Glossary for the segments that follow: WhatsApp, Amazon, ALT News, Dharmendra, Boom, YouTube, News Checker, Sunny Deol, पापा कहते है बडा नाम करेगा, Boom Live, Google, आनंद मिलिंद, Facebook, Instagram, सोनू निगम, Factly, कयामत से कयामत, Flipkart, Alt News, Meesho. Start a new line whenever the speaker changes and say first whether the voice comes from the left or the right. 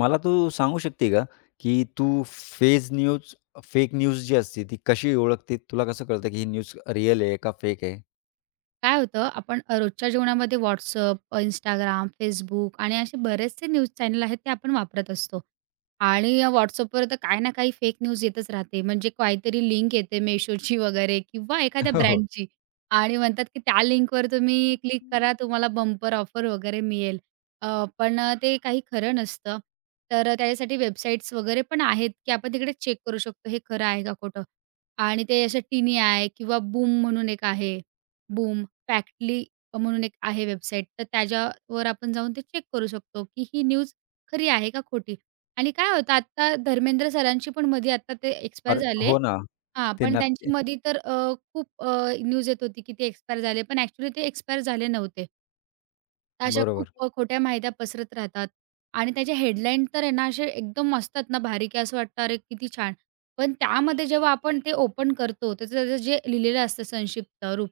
left: मला तू सांगू शकते का, की तू fake news fake news जी असते ती कशी ओळखते? तुला कसं कळतं की ही न्यूज रिअल आहे का फेक आहे?
right: काय होतं, आपण रोजच्या जीवनामध्ये WhatsApp, Instagram, Facebook आणि असे बरेचसे न्यूज चॅनल आहेत, ते आपण वापरत असतो. आणि WhatsAppवर तर काही ना काही फेक न्यूज येतच राहते. म्हणजे काहीतरी लिंक येते Meeshoची वगैरे किंवा एखाद्या
left: हो, हो.
right: ब्रँडची आणि म्हणतात, की त्या लिंकवर तुम्ही क्लिक करा, तुम्हाला बंपर ऑफर वगैरे मिळेल. पण ते काही खरं नसतं. तर त्याच्यासाठी वेबसाईट्स वगैरे पण आहेत, की आपण तिकडे चेक करू शकतो, हे खरं आहे का खोटं? आणि ते असे टिनी आहे किंवा बूम म्हणून एक आहे, बूम. फॅक्टली म्हणून एक आहे वेबसाईट, तर त्याच्यावर आपण जाऊन ते चेक करू शकतो, की ही न्यूज खरी आहे का खोटी? आणि काय होतं आता धर्मेंद्र सरांची पण मध्ये आता ते एक्सपायर
left: अरे
right: झाले.
left: हो ना.
right: हां,
left: ते
right: पण त्यांची
left: नक्की
right: मध्ये तर न्यूज येत होती, की ते एक्सपायर झाले, पण ॲक्चुअली ते एक्सपायर झाले नव्हते. अशा खूप
left: बरोबर.
right: खोट्या माहित्या पसरत राहतात आणि त्याचे हेडलाईन तर आहे ना असे एकदम असतात ना भारी की असं वाटतं अरे किती छान. पण त्यामध्ये जेव्हा आपण ते ओपन करतो त्याचं त्याचं जे लिहिलेलं असतं संक्षिप्त रूप,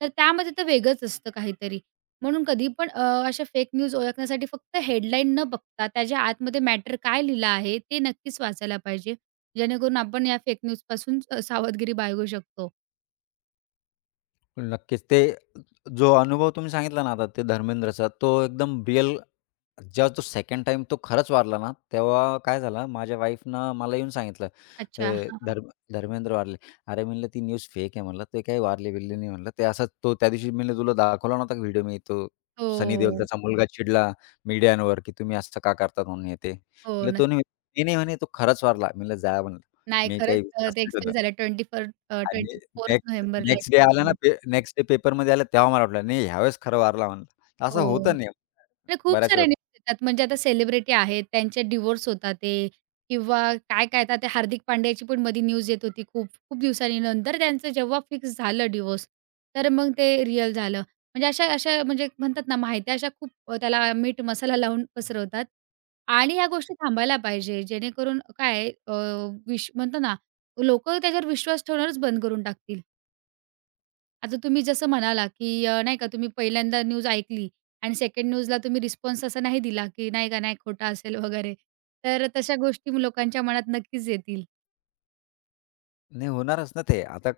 right: तर त्यामध्ये तर वेगळंच असतं काहीतरी. म्हणून कधी पण अशा फेक न्यूज ओळखण्यासाठी फक्त हेडलाईन न बघता त्याच्या आतमध्ये मॅटर काय लिहिलं आहे ते नक्कीच वाचायला पाहिजे. जेणेकरून आपण या फेक न्यूजपासून सावधगिरी बाळगू शकतो.
left: नक्कीच. ते जो अनुभव तुम्ही सांगितला ना आता ते धर्मेंद्रचा तो एकदम रिअल जेव्हा तो सेकंड टाईम तो खरंच वारला ना, तेव्हा काय झालं माझ्या वाईफनं मला येऊन सांगितलं,
right: अच्छा.
left: "ते
right: हां,
left: धर्मेंद्र वारले." अरे म्हणलं, "ती न्यूज फेक आहे" म्हणलं, "ते काही वारले-बिरले नाही" म्हणलं. "ते असंच तो त्यादिवशी" म्हणलं, "तुला दाखवला नव्हता का व्हिडिओ मी तो सनी देओल
right: हो.
left: त्याचा मुलगा चिडला मीडियावर, की तुम्ही असं का करतात म्हणून हे ते."
right: हो,
left: म्हणलं, "तो
right: नक्की.
left: नाही". "नाही, नाही" म्हणे, "तो खरंच वारला." म्हणलं, "जा" म्हणलं,
right: नाही
left: "मी काही
right: खरंच
left: विश्वास
right: ते
left: नाही ठेवत."
right: एक्सपायर झालं
left: आणि
right: 24th
left: नेक्स्ट
right: नोव्हेंबरला
left: नेक्स्ट डे
right: एक्सपायर
left: आला ना,
right: झालं.
left: नेक्स्ट डे पेपरमध्ये आलं तेव्हा मला वाटलं, "नाही, ह्यावेळेस खरं वारला" म्हणलं. असं
right: हो.
left: होतं नाही
right: आणि खूप
left: बऱ्याच
right: साऱ्या
left: वेळा.
right: न्यूज येतात म्हणजे आता सेलिब्रिटी आहेत, त्यांचे डिव्होर्स होतात ते किंवा काय-काय आता ते हार्दिक पांड्याची पण मध्ये न्यूज येत होती खूप, खूप दिवसांनी नंतर त्यांचं जेव्हा फिक्स झालं डिव्होर्स, तर मग ते रिअल झालं. म्हणजे अशा अशा म्हणजे म्हणतात ना माहित्या अशा खूप त्याला मीठ मसाला लावून पसरवतात आणि ह्या गोष्टी थांबायला पाहिजे जेणेकरून विश म्हणतो ना, लोकं त्याच्यावर विश्वास ठेवणारच बंद करून टाकतील. आता तुम्ही जसं म्हणाला, की नाही का तुम्ही पहिल्यांदा न्यूज ऐकली आणि सेकंड न्यूजला तुम्ही रिस्पॉन्स असा नाही दिला, की नाही का नाही खोटा असेल वगैरे. तर तशा गोष्टी लोकांच्या मनात नक्कीच येतील.
left: नाही होणारच ना ते. आता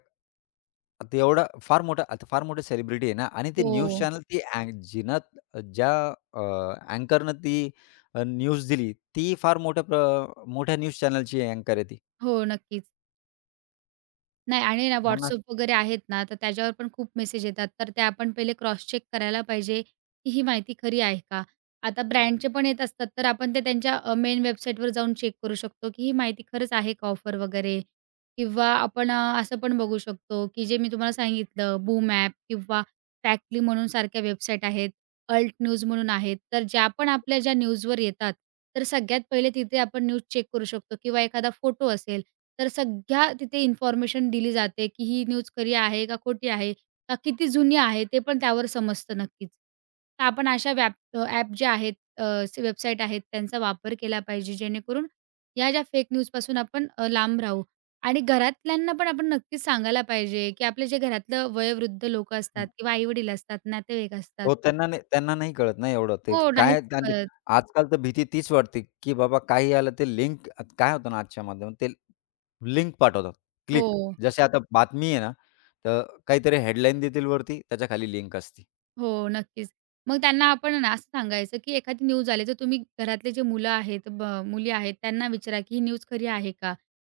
left: आता एवढा फार मोठा आता फार मोठे सेलिब्रिटी आहे ना आणि ते न्यूज
right: हो.
left: चॅनल ती अँक जिनं ज्या अँकरनं ती न्यूज दिली, ती फार मोठ्या न्यूज चॅनलची अँकर आहे ती.
right: हो, नक्कीच. नाही आणि ना
left: मग अस-
right: WhatsApp वगैरे आहेत ना, तर त्याच्यावर पण खूप मेसेज येतात. तर ते आपण पहिले क्रॉस चेक करायला पाहिजे, की ही माहिती खरी आहे का? आता ब्रँडचे पण येत असतात, तर आपण ते त्यांच्या मेन वेबसाईटवर जाऊन चेक करू शकतो, की ही माहिती खरंच आहे का ऑफर वगैरे? किंवा आपण असं पण बघू शकतो, की जे मी तुम्हाला सांगितलं बूम ॲप किंवा फॅक्टली म्हणून सारख्या वेबसाईट आहेत, अल्ट न्यूज म्हणून आहेत. तर ज्या पण आपल्या ज्या न्यूजवर येतात, तर सगळ्यात पहिले तिथे आपण न्यूज चेक करू शकतो किंवा एखादा फोटो असेल, तर सगळ्या तिथे इन्फॉर्मेशन दिली जाते, की ही न्यूज खरी आहे का खोटी आहे? का किती जुनी आहे? ते पण त्यावर समजतं नक्कीच. तर आपण अशा ॲप जे आहेत, वेबसाईट आहेत त्यांचा वापर केला पाहिजे जेणेकरून या ज्या फेक न्यूजपासून आपण लांब राहू. आणि घरातल्यांना पण आपण नक्कीच सांगायला पाहिजे, की आपले जे घरातलं वयोवृद्ध लोकं असतात किंवा आई-वडील असतात, नातेवाईक असतात.
left: हो, त्यांना नाही कळत ना एवढं ते
right: हो, नाहीच
left: काय त्यांनी.
right: कळत.
left: आजकाल तर भीती तीच वाटते, की बाबा काही आलं ते लिंक, काय होतं ना आजच्या माध्यमात ते लिंक पाठवतात, क्लिक.
right: हो.
left: जसे आता बातमी आहे ना, तर काहीतरी हेडलाईन देतील वरती त्याच्या खाली लिंक असते.
right: हो, नक्कीच. मग त्यांना आपण ना असं सांगायचं, की एखादी न्यूज आली तर तुम्ही घरातले जे मुलं आहेत, मुली आहेत त्यांना विचारा, की ही न्यूज खरी आहे का?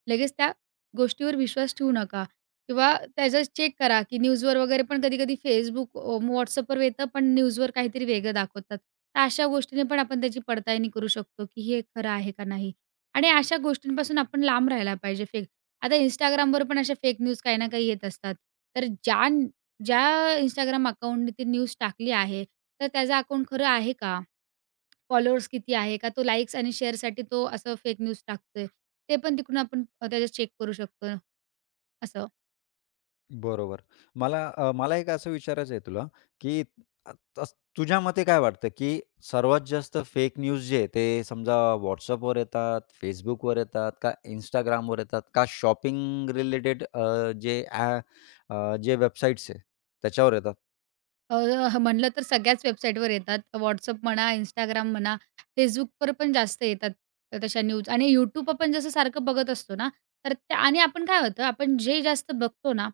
right: लगेच त्या गोष्टीवर विश्वास ठेवू नका किंवा त्याचं चेक करा, की न्यूजवर वगैरे पण कधी-कधी Facebook, येतं, पण न्यूजवर काहीतरी वेगळं दाखवतात. तर अशा गोष्टीने पण आपण त्याची पडताळणी करू शकतो, की हे खरं आहे का नाही? आणि अशा गोष्टींपासून आपण लांब राहायला पाहिजे फेक. आता Instagramवर पण अशा फेक न्यूज काही ना काही येत असतात. तर ज्या ज्या Instagram अकाउंटने ती न्यूज टाकली आहे, तर त्याचं अकाउंट खरं आहे का? फॉलोअर्स किती आहे? का तो लाइक्स आणि शेअरसाठी तो असं फेक न्यूज टाकतोय? ते पण तिकडून आपण त्याच्यात चेक करू शकतो असं.
left: बरोबर. मला एक असं विचारायचं आहे तुला, की अ, तस तुझ्या मते काय वाटतं, की सर्वात जास्त फेक न्यूज जे आहे, ते समजा WhatsAppवर येतात, Facebookवर येतात, का Instagramवर येतात, का शॉपिंग रिलेटेड जे ॲ जे वेबसाईट्स आहे, त्याच्यावर येतात?
right: अ, ह म्हणलं तर सगळ्याच वेबसाईटवर येतात. WhatsApp म्हणा, Instagram म्हणा, Facebookवर पण जास्त येतात तशा न्यूज आणि YouTube आपण जसं सारखं बघत असतो ना, तर त्या आणि आपण काय होतं, आपण जे जास्त बघतो ना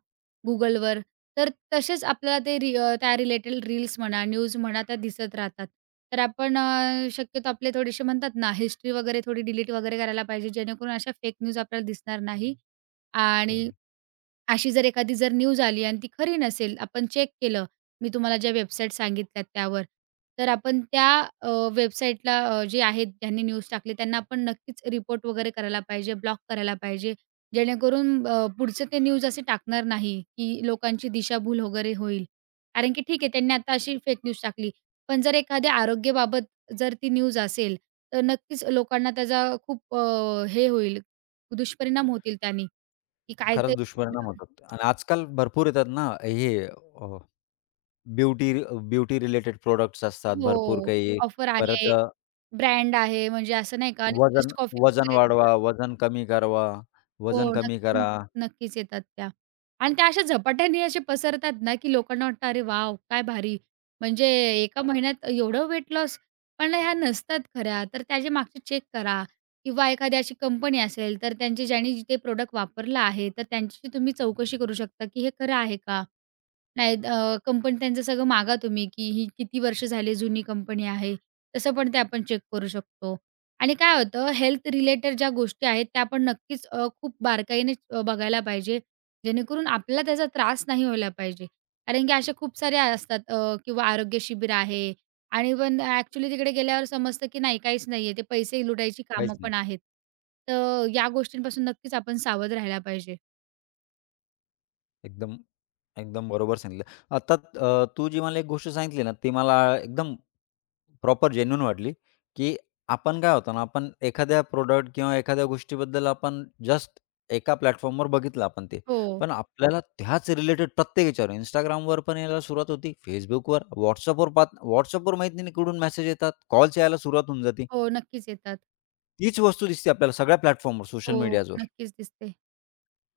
right: Googleवर, तर तसेच आपल्याला ते त्या रिलेटेड रील्स म्हणा, न्यूज म्हणा, त्या दिसत राहतात. तर आपण शक्यतो आपले थोडेसे म्हणतात ना हिस्ट्री वगैरे थोडी डिलीट वगैरे करायला पाहिजे, जेणेकरून अशा फेक न्यूज आपल्याला दिसणार नाही
left: ओके.
right: आणि अशी जर एखादी जर न्यूज आली आणि ती खरी नसेल, आपण चेक केलं, मी तुम्हाला ज्या वेबसाईट सांगितल्या त्यावर, तर आपण त्या अ, वेबसाईटला जे आहेत ज्यांनी न्यूज टाकली त्यांना आपण नक्कीच रिपोर्ट वगैरे करायला पाहिजे, ब्लॉक करायला पाहिजे. जेणेकरून पुढचं ते न्यूज असे टाकणार नाही, की लोकांची दिशाभूल वगैरे होईल. कारण की ठीक आहे त्यांनी आता अशी फेक न्यूज टाकली. पण जर एखाद्या आरोग्याबाबत जर ती न्यूज असेल, तर नक्कीच लोकांना त्याचा खूप हे होईल, दुष्परिणाम होतील त्यानी, की
left: खरंच
right: काहीतरी
left: दुष्परिणाम
right: problem.
left: होतात आणि आजकाल भरपूर येतात ना, हे ब्युटी ब्युटी रिलेटेड प्रॉडक्ट्स असतात भरपूर
right: हो.
left: काही.
right: ऑफर
left: परत
right: आहे, ब्रँड आहे म्हणजे असं नाही का आणि
left: वजन
right: फर्स्ट कॉफी
left: वजन
right: वगैरे
left: वाढवा,
right: देतात. हो,
left: वजन कमी
right: नक्कीच,
left: करा.
right: नक्कीच येतात त्या. आणि त्या अशा झपाट्याने असे पसरतात ना, की लोकांना वाटतं, "अरे वॉव! काय भारी!" म्हणजे एका महिन्यात एवढं वेट लॉस पण ह्या नसतात खऱ्या. तर त्याचे मागचे चेक करा किंवा एखादी अशी कंपनी असेल, तर त्यांची ज्यांनी ते प्रॉडक्ट वापरलं आहे, तर त्यांची तुम्ही चौकशी करू शकता, की हे खरं आहे का? नाही कंपनी त्यांचं सगळं मागा तुम्ही, की ही किती वर्ष झाली जुनी कंपनी आहे. तसं पण ते आपण चेक करू शकतो. आणि काय होतं हेल्थ रिलेटेड ज्या गोष्टी आहेत त्या आपण नक्कीच खूप बारकाईने बघायला पाहिजे. जेणेकरून आपल्याला त्याचा त्रास नाही व्हायला पाहिजे. कारण की अशा खूप साऱ्या असतात किंवा आरोग्य शिबिर आहे आणि पण ॲक्चुअली तिकडे गेल्यावर समजतं की नाही काहीच नाहीये. ते पैसे लुटायची
left: काहीच
right: कामं
left: नाही.
right: पण आहेत. तर या गोष्टींपासून नक्कीच आपण सावध राहायला पाहिजे.
left: एकदम, एकदम बरोबर सांगितलं. तू जी मला एक गोष्ट सांगितली ना, ती मला एकदम प्रॉपर जेन्युइन वाटली, की आपण काय होतं ना, आपण एखाद्या प्रॉडक्ट किंवा एखाद्या गोष्टीबद्दल आपण जस्ट एका प्लॅटफॉर्मवर बघितलं आपण ते.
right: हो.
left: पण आपल्याला त्याच रिलेटेड प्रत्येक ह्याच्यावर Instagramवर पण यायला सुरुवात होती, Facebookवर, WhatsAppवर माहीत नाही कुठून मेसेज येतात, कॉल्स यायला सुरुवात होऊन जाते.
right: हो, नक्कीच येतात.
left: तीच वस्तू दिसते आपल्याला सगळ्या प्लॅटफॉर्मवर, सोशल
right: हो,
left: मीडियाजवर.
right: नक्कीच दिसते.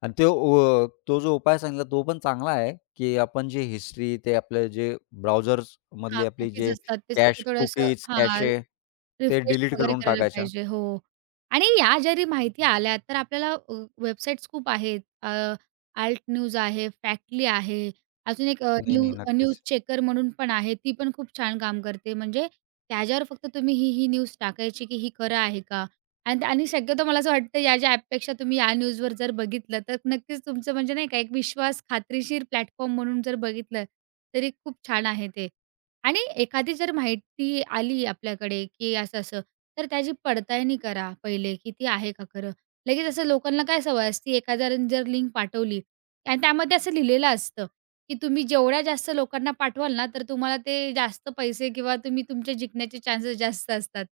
left: आणि तो अ, तो जो उपाय सांगितला तो पण चांगला आहे, की आपण जे हिस्ट्री ते आपले जे ब्राउझर्समधली
right: हां,
left: आपली
right: कुकीज
left: जे
right: असतात
left: कॅश,
right: त्यासाठी थोडंसं
left: कुकीज,
right: हां,
left: कॅशे ते
right: रिफ्रेश
left: डिलीट
right: वगैरे
left: करून
right: करायला
left: टाकायच्या.
right: पाहिजे. हो. आणि या जरी माहिती आल्या तर आपल्याला वेबसाईट्स खूप आहेत. ALT न्यूज आहे, फॅक्टली आहे. अजून एक अ,
left: नाही,
right: न्यू
left: नाही.
right: न्यूज
left: नक्कीच.
right: चेकर म्हणून पण आहे. ती पण खूप छान काम करते. म्हणजे त्याच्यावर फक्त तुम्ही ही न्यूज टाकायची की ही खरं आहे का? आणि आणि शक्यतो मला असं वाटतं या ज्या ॲपपेक्षा तुम्ही या न्यूजवर जर बघितलं तर नक्कीच तुमचं म्हणजे नाही का एक विश्वास खात्रीशीर प्लॅटफॉर्म म्हणून जर बघितलं तरी खूप छान आहे ते. आणि एखादी जर माहिती आली आपल्याकडे, की असं-असं, तर त्याची पडताळणी करा पहिले, की ती आहे का खरं? लगेच असं लोकांना काय सवय असते, एखाद्याने जर लिंक पाठवली आणि त्यामध्ये असं लिहिलेलं असतं, की तुम्ही जेवढ्या जास्त लोकांना पाठवाल ना, तर तुम्हाला ते जास्त पैसे किंवा तुम्ही तुमचे जिंकण्याचे चान्सेस जास्त असतात.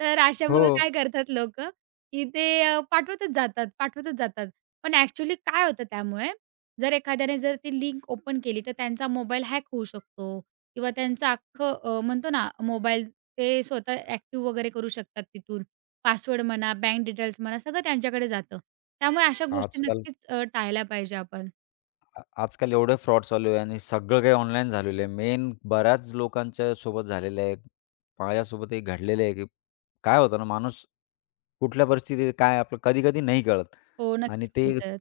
right: तर
left: हो.
right: अशामुळे काय करतात लोकं, की ते पाठवतच जातात, पाठवतच जातात. पण ॲक्चुअली काय होतं त्यामुळे, जर एखाद्याने जर ती लिंक ओपन केली, तर त्यांचा मोबाईल हॅक होऊ शकतो. किंवा त्यांचं अख्खं म्हणतो ना मोबाईल ते स्वतः ॲक्टिव्ह वगैरे करू शकतात तिथून. पासवर्ड म्हणा, बँक डिटेल्स म्हणा, सगळं त्यांच्याकडे जातं. त्यामुळे अशा गोष्टी
left: आजकाल
right: नक्कीच टाळल्या पाहिजे आपण.
left: आजकाल एवढे फ्रॉड चालू आहे आणि सगळं काही ऑनलाईन झालेलं आहे. मेन बऱ्याच लोकांच्या सोबत झालेलं आहे. माझ्यासोबतही घडलेलं आहे, की काय होतं ना माणूस कुठल्या परिस्थितीत काय आपलं कधी-कधी नाही कळत
right: हो,
left: आणि
right: नक्कीच
left: ते
right: नाही करत.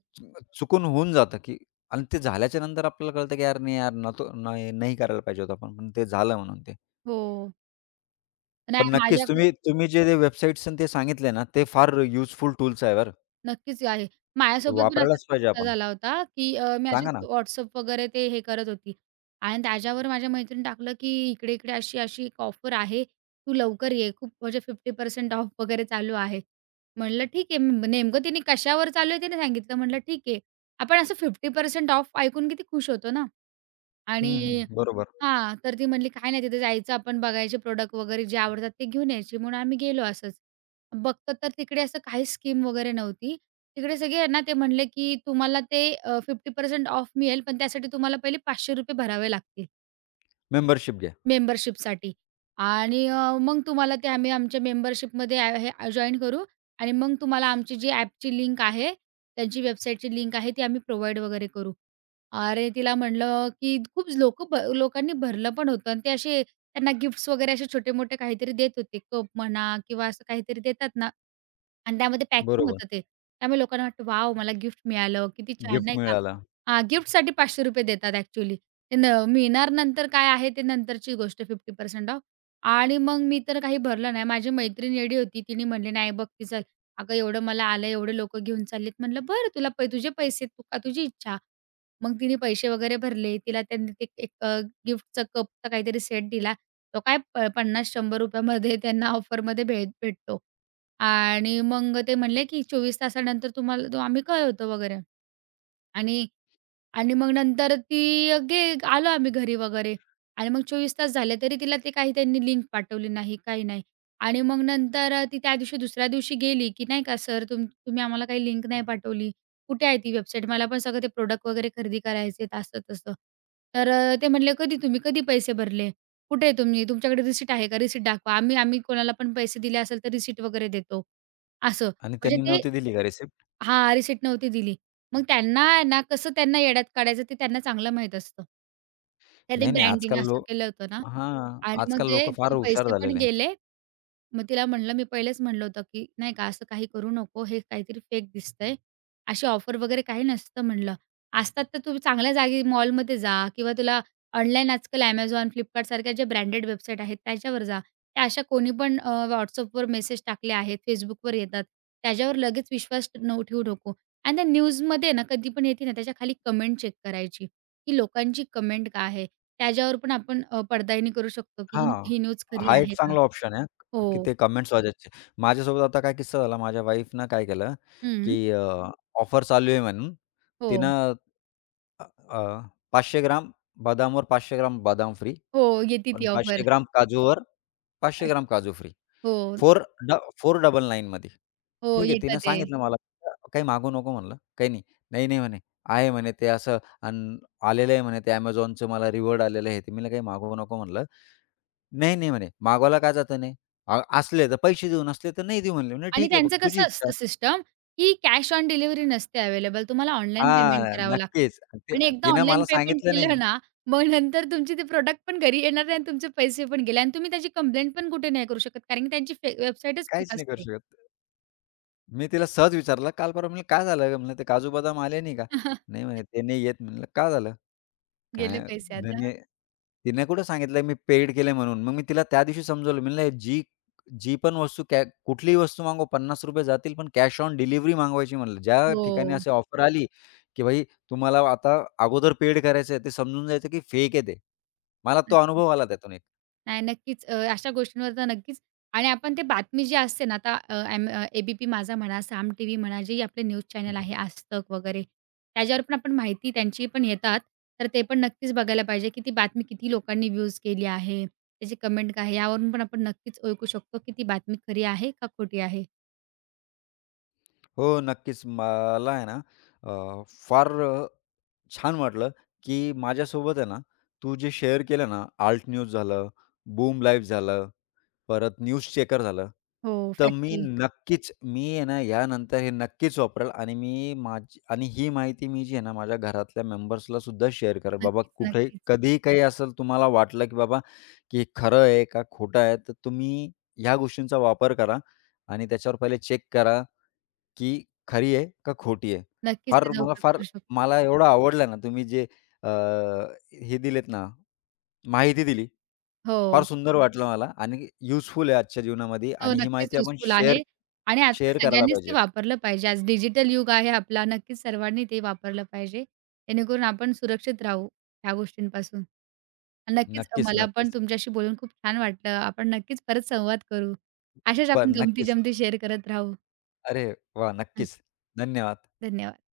left: चुकून होऊन जातं, की आणि ते झाल्याच्या नंतर आपल्याला कळतं, की यार नाही यार नव्हतो नाही नाही करायला पाहिजे होतं आपण, पण ते झालं म्हणून ते.
right: हो.
left: पण
right: नाही माझ्या
left: नक्कीच तुम्ही तुम्ही जे ते वेबसाईट्स ते सांगितले ना, ते फार युजफुल टूल्स आहे बरं.
right: नक्कीच आहे. माझ्यासोबत पण असाच
left: वापरायलाच पाहिजे
right: किस्सा
left: आपण.
right: झाला होता, की मी
left: सांगा ना.
right: अशीच WhatsApp वगैरे ते हे करत होती आणि त्याच्यावर माझ्या मैत्रिणीने टाकलं, की इकडे-इकडे अशी-अशी एक ऑफर आहे, तू लवकर ये. खूप म्हणजे 50% ऑफ वगैरे चालू आहे. म्हटलं ठीक आहे. म नेमकं तिने कशावर चालू आहे तिने सांगितलं. म्हटलं ठीक आहे. आपण असं 50% ऑफ ऐकून किती खुश होतो ना
left: हं,
right: आणि
left: हं. बरोबर.
right: हां, तर ती म्हणली, "काय नाही तिथे जायचं आपण बघायचे प्रॉडक्ट वगैरे जे आवडतात ते घेऊन यायचे." म्हणून आम्ही गेलो असंच. बघतो तर तिकडे असं काहीच स्कीम वगैरे नव्हती. तिकडे सगळे आहे ना, ते म्हणले, की तुम्हाला ते 50% ऑफ मिळेल, पण त्यासाठी तुम्हाला पहिले ₹500 भरावे लागतील.
left: मेंबरशिप घ्या.
right: मेंबरशिपसाठी आणि मग तुम्हाला ते आम्ही आमच्या मेंबरशिपमध्ये हे जॉइन करू आणि मग तुम्हाला आमची जी ॲपची लिंक आहे, त्यांची वेबसाईटची लिंक आहे ती आम्ही प्रोव्हाईड वगैरे करू. अरे, तिला म्हटलं, की खूप लोकं भ लोकांनी भरलं पण होतं आणि ते असे त्यांना गिफ्ट्स वगैरे असे छोटे-मोठे काहीतरी देत होते. कप म्हणा किंवा असं काहीतरी देतात ना आणि त्यामध्ये पॅकिंग
left: बरोबर.
right: होतं ते. त्यामुळे लोकांना वाटतं, "वॉव! मला गिफ्ट मिळालं. किती छान."
left: गिफ्ट
right: नाही का?
left: मिळाला.
right: हां, गिफ्टसाठी ₹500 देतात ॲक्चुअली. ते न मिळणार नंतर काय आहे ते नंतरची गोष्ट 50% ऑफ. आणि मग मी तर काही भरलं नाही. माझी मैत्रीण येडी होती. तिने म्हणली, "नाही बघ की चल, अगं एवढं मला आलं, एवढे लोकं घेऊन चाललेत." म्हटलं, "बरं तुला पै तुझे पैसे, तू का तुझी इच्छा." मग तिने पैसे वगैरे भरले. तिला त्यांनी ते एक गिफ्टचा कपचा काहीतरी सेट दिला. तो काय प ₹50-100 मध्ये त्यांना ऑफरमध्ये भेटतो. आणि मग ते म्हणले, की "24 तासानंतर तुम्हाला तो आम्ही कळवतो वगैरे." आणि आणि मग नंतर ती गे आलो आम्ही घरी वगैरे आणि मग 24 तास झाले तरी तिला ते काही त्यांनी लिंक पाठवली नाही, काही नाही. आणि मग नंतर ती त्या दिवशी दुसऱ्या दिवशी गेली, की नाही का "सर तुम्ही आम्हाला काही लिंक नाही पाठवली. कुठे आहे ती वेबसाईट? मला पण सगळं ते प्रोडक्ट वगैरे खरेदी करायचे आहेत." असं-तसं. तर ते म्हणले "कधी तुम्ही कधी पैसे भरले? कुठे आहे तुम्ही? तुमच्याकडे रिसीट आहे का? रिसीट दाखवा. आम्ही आम्ही कोणाला पण पैसे दिले असेल तर रिसीट वगैरे देतो." असं.
left: आणि
right: म्हणजे
left: त्यांनी
right: ते
left: नव्हती दिली का रिसिप्ट?
right: हां, रिसिट नव्हती दिली. मग त्यांना आहे ना, कसं त्यांना येड्यात काढायचं ते त्यांना चांगलं माहीत असतं. त्याने
left: नाही, नाही.
right: ब्रँडिंग
left: आजकाल
right: असं
left: लोक.
right: केलं होतं ना
left: हां.
right: आणि मग
left: आजकाल
right: ते
left: लोकं फार
right: तिचे
left: हुशार
right: पैसे पण
left: झालेले आहे.
right: गेले. मग तिला म्हणलं मी पहिलेच म्हणलं होतं, की "नाही का असं काही करू नको. हे काहीतरी फेक दिसतंय. अशी ऑफर वगैरे काही नसतं" म्हणलं. "असतात तर तुम्ही चांगल्या जागी मॉलमध्ये जा किंवा तुला ऑनलाईन आजकाल Amazon, Flipkart सारख्या ज्या ब्रँडेड वेबसाईट आहेत त्याच्यावर जा. त्या अशा कोणी पण WhatsAppवर मेसेज टाकले आहेत, Facebookवर येतात. त्याच्यावर लगेच विश्वास न ठेवू नको." आणि त्या न्यूजमध्ये ना कधी पण येते ना त्याच्या खाली कमेंट चेक करायची, की लोकांची कमेंट काय आहे? त्याच्यावर पण आपण पडताळणी करू शकतो, की ही
left: हां.
right: ही न्यूज खरी
left: हा एक
right: आहे का?
left: चांगला ऑप्शन आहे, की
right: हो.
left: ते कमेंट्स वाचायचे. माझ्यासोबत आता काय किस्सा झाला, माझ्या वाईफनं काय केलं, की
right: हं.
left: अ, ऑफर चालू आहे म्हणून
right: हो.
left: तिनं अ, अ, 500 ग्राम बदामवर 500 ग्राम बदाम फ्री,
right: हो, येते
left: पण
right: ती
left: 500
right: ऑफर.
left: ग्राम काजूवर 500
right: अशी
left: ग्राम काजू फ्री.
right: हो,
left: फोर ड 499 मध्ये.
right: हो,
left: ठीक आहे,
right: येतं
left: तिनं
right: ते.
left: सांगितलं मला, "काही मागू नको" म्हणलं. "काही नाही." "नाही, नाही" म्हणे, "आहे" म्हणे, "ते असं अन् आलेलं आहे" म्हणे, "ते Amazonचं मला रिवॉर्ड आलेलं आहे." ते. मी म्हणलं, "काही मागवू नको" म्हणलं. नाही, नाही म्हणे, मागवायला का जात नाही? असले तर पैसे देऊ, नसले तर नाही देऊ म्हणले. म्हणलं,
right: आणि
left: "ठीक आहे, बघ
right: त्यांचं
left: तुझी
right: कसं
left: इच्छा."
right: असतं सिस्टम, की कॅश ऑन डिलिव्हरी नसते अवेलेबल. तुम्हाला ऑनलाईन पेमेंट
left: हां,
right: करावं लागतं.
left: नक्कीच. ते
right: आणि एकदा
left: तिनं
right: ऑनलाईन
left: मला
right: पेमेंट
left: सांगितलं नाही.
right: केलं ना, मग नंतर तुमचे ते प्रॉडक्ट पण घरी येणार नाही आणि तुमचे पैसे पण गेले आणि तुम्ही त्याची कंप्लेंट पण कुठे नाही करू शकत कारण की त्यांची वेबसाईटच
left: काहीच
right: फेक
left: नाही करू
right: असते.
left: शकत. मी तिला सहज विचारलं, "काल परवा" म्हणलं, "काय झालं? ग?" म्हणलं, "ते काजू बदाम आले नाही का?" "नाही" म्हणे, "ते नाही येत." म्हणलं, "का झालं?"
right: गेले
left: काय
right: पैसे आता.
left: धने तिने कुठं सांगितलं मी पेड केलंय म्हणून. मग मी तिला त्या दिवशी समजवलं. म्हणलं जी जी पण वस्तू कुठलीही वस्तू मागवा ₹50 जातील, पण कॅश ऑन डिलिव्हरी मागवायची म्हणलं. ज्या ठिकाणी
right: हो.
left: अशी ऑफर आली, की भाई तुम्हाला आता अगोदर पेड करायचं आहे, ते समजून जायचं की फेक आहे ते. मला तो
right: नक्की.
left: अनुभव आला त्यातून
right: नाही, नक्कीच. अशा गोष्टींवर तर नक्कीच आणि आपण ते बातमी जी असते ना, आता अ, एम अ, ए माझा म्हणा, साम टीव्ही म्हणा, जे आपले न्यूज चॅनल
left: एक.
right: आहे, आज तक वगैरे, त्याच्यावर पण आपण माहिती त्यांची पण येतात. तर ते पण नक्कीच बघायला पाहिजे, की ती बातमी किती लोकांनी व्ह्यूज केली आहे, त्याची कमेंट काय आहे, यावरून पण आपण नक्कीच ओळखू शकतो, की ती बातमी खरी आहे का खोटी आहे.
left: हो, नक्कीच. मला आहे ना अ, फार अ, छान वाटलं, की माझ्यासोबत आहे ना, तू जे शेअर केलं ना, ALT न्यूज झालं, बूम लाईव्ह झालं, परत न्यूज चेकर झालं.
right: हो,
left: तर मी, हं,
right: फॅक्टली.
left: नक्कीच मी आहे ना, यानंतर हे नक्कीच वापरेल आणि मी माझी आणि ही माहिती मी जी आहे ना, माझ्या घरातल्या मेंबर्सला सुद्धा शेअर करेल. बाबा
right: नक्कीच,
left: कुठेही
right: नक्कीच.
left: कधीही काही असेल तुम्हाला वाटलं, की बाबा की हे खरं आहे का खोटं आहे, तर तुम्ही ह्या गोष्टींचा वापर करा आणि त्याच्यावर पहिले चेक करा की खरी आहे का खोटी आहे?
right: नक्कीच
left: फार
right: त्याचा
left: मला
right: उपयोग
left: फार
right: करू शकतो.
left: मला एवढं आवडलं ना तुम्ही जे अ, हे दिलेत ना, माहिती दिली.
right: हो.
left: फार सुंदर हं. वाटलं मला आणि युजफुल आहे आजच्या जीवनामध्ये
right: हो,
left: आणि ही
right: नक्कीच
left: माहिती आपण
right: युजफुल
left: शेअर
right: आहे आणि आजकाल
left: शेअर करायला
right: सगळ्यांनीच ते
left: पाहिजे.
right: वापरलं पाहिजे. आज डिजिटल युग आहे आपला. नक्कीच सर्वांनी ते वापरलं पाहिजे. जेणेकरून आपण सुरक्षित राहू ह्या गोष्टींपासून. आणि नक्कीच
left: नक्कीच,
right: मला पण
left: नक्कीच.
right: तुमच्याशी बोलून खूप छान वाटलं. आपण नक्कीच परत संवाद करू. अशाच
left: पण
right: आपण
left: नक्कीच.
right: गमती-जमती शेअर करत राहू.
left: अरे वा
right: हं,
left: नक्कीच. धन्यवाद.
right: धन्यवाद.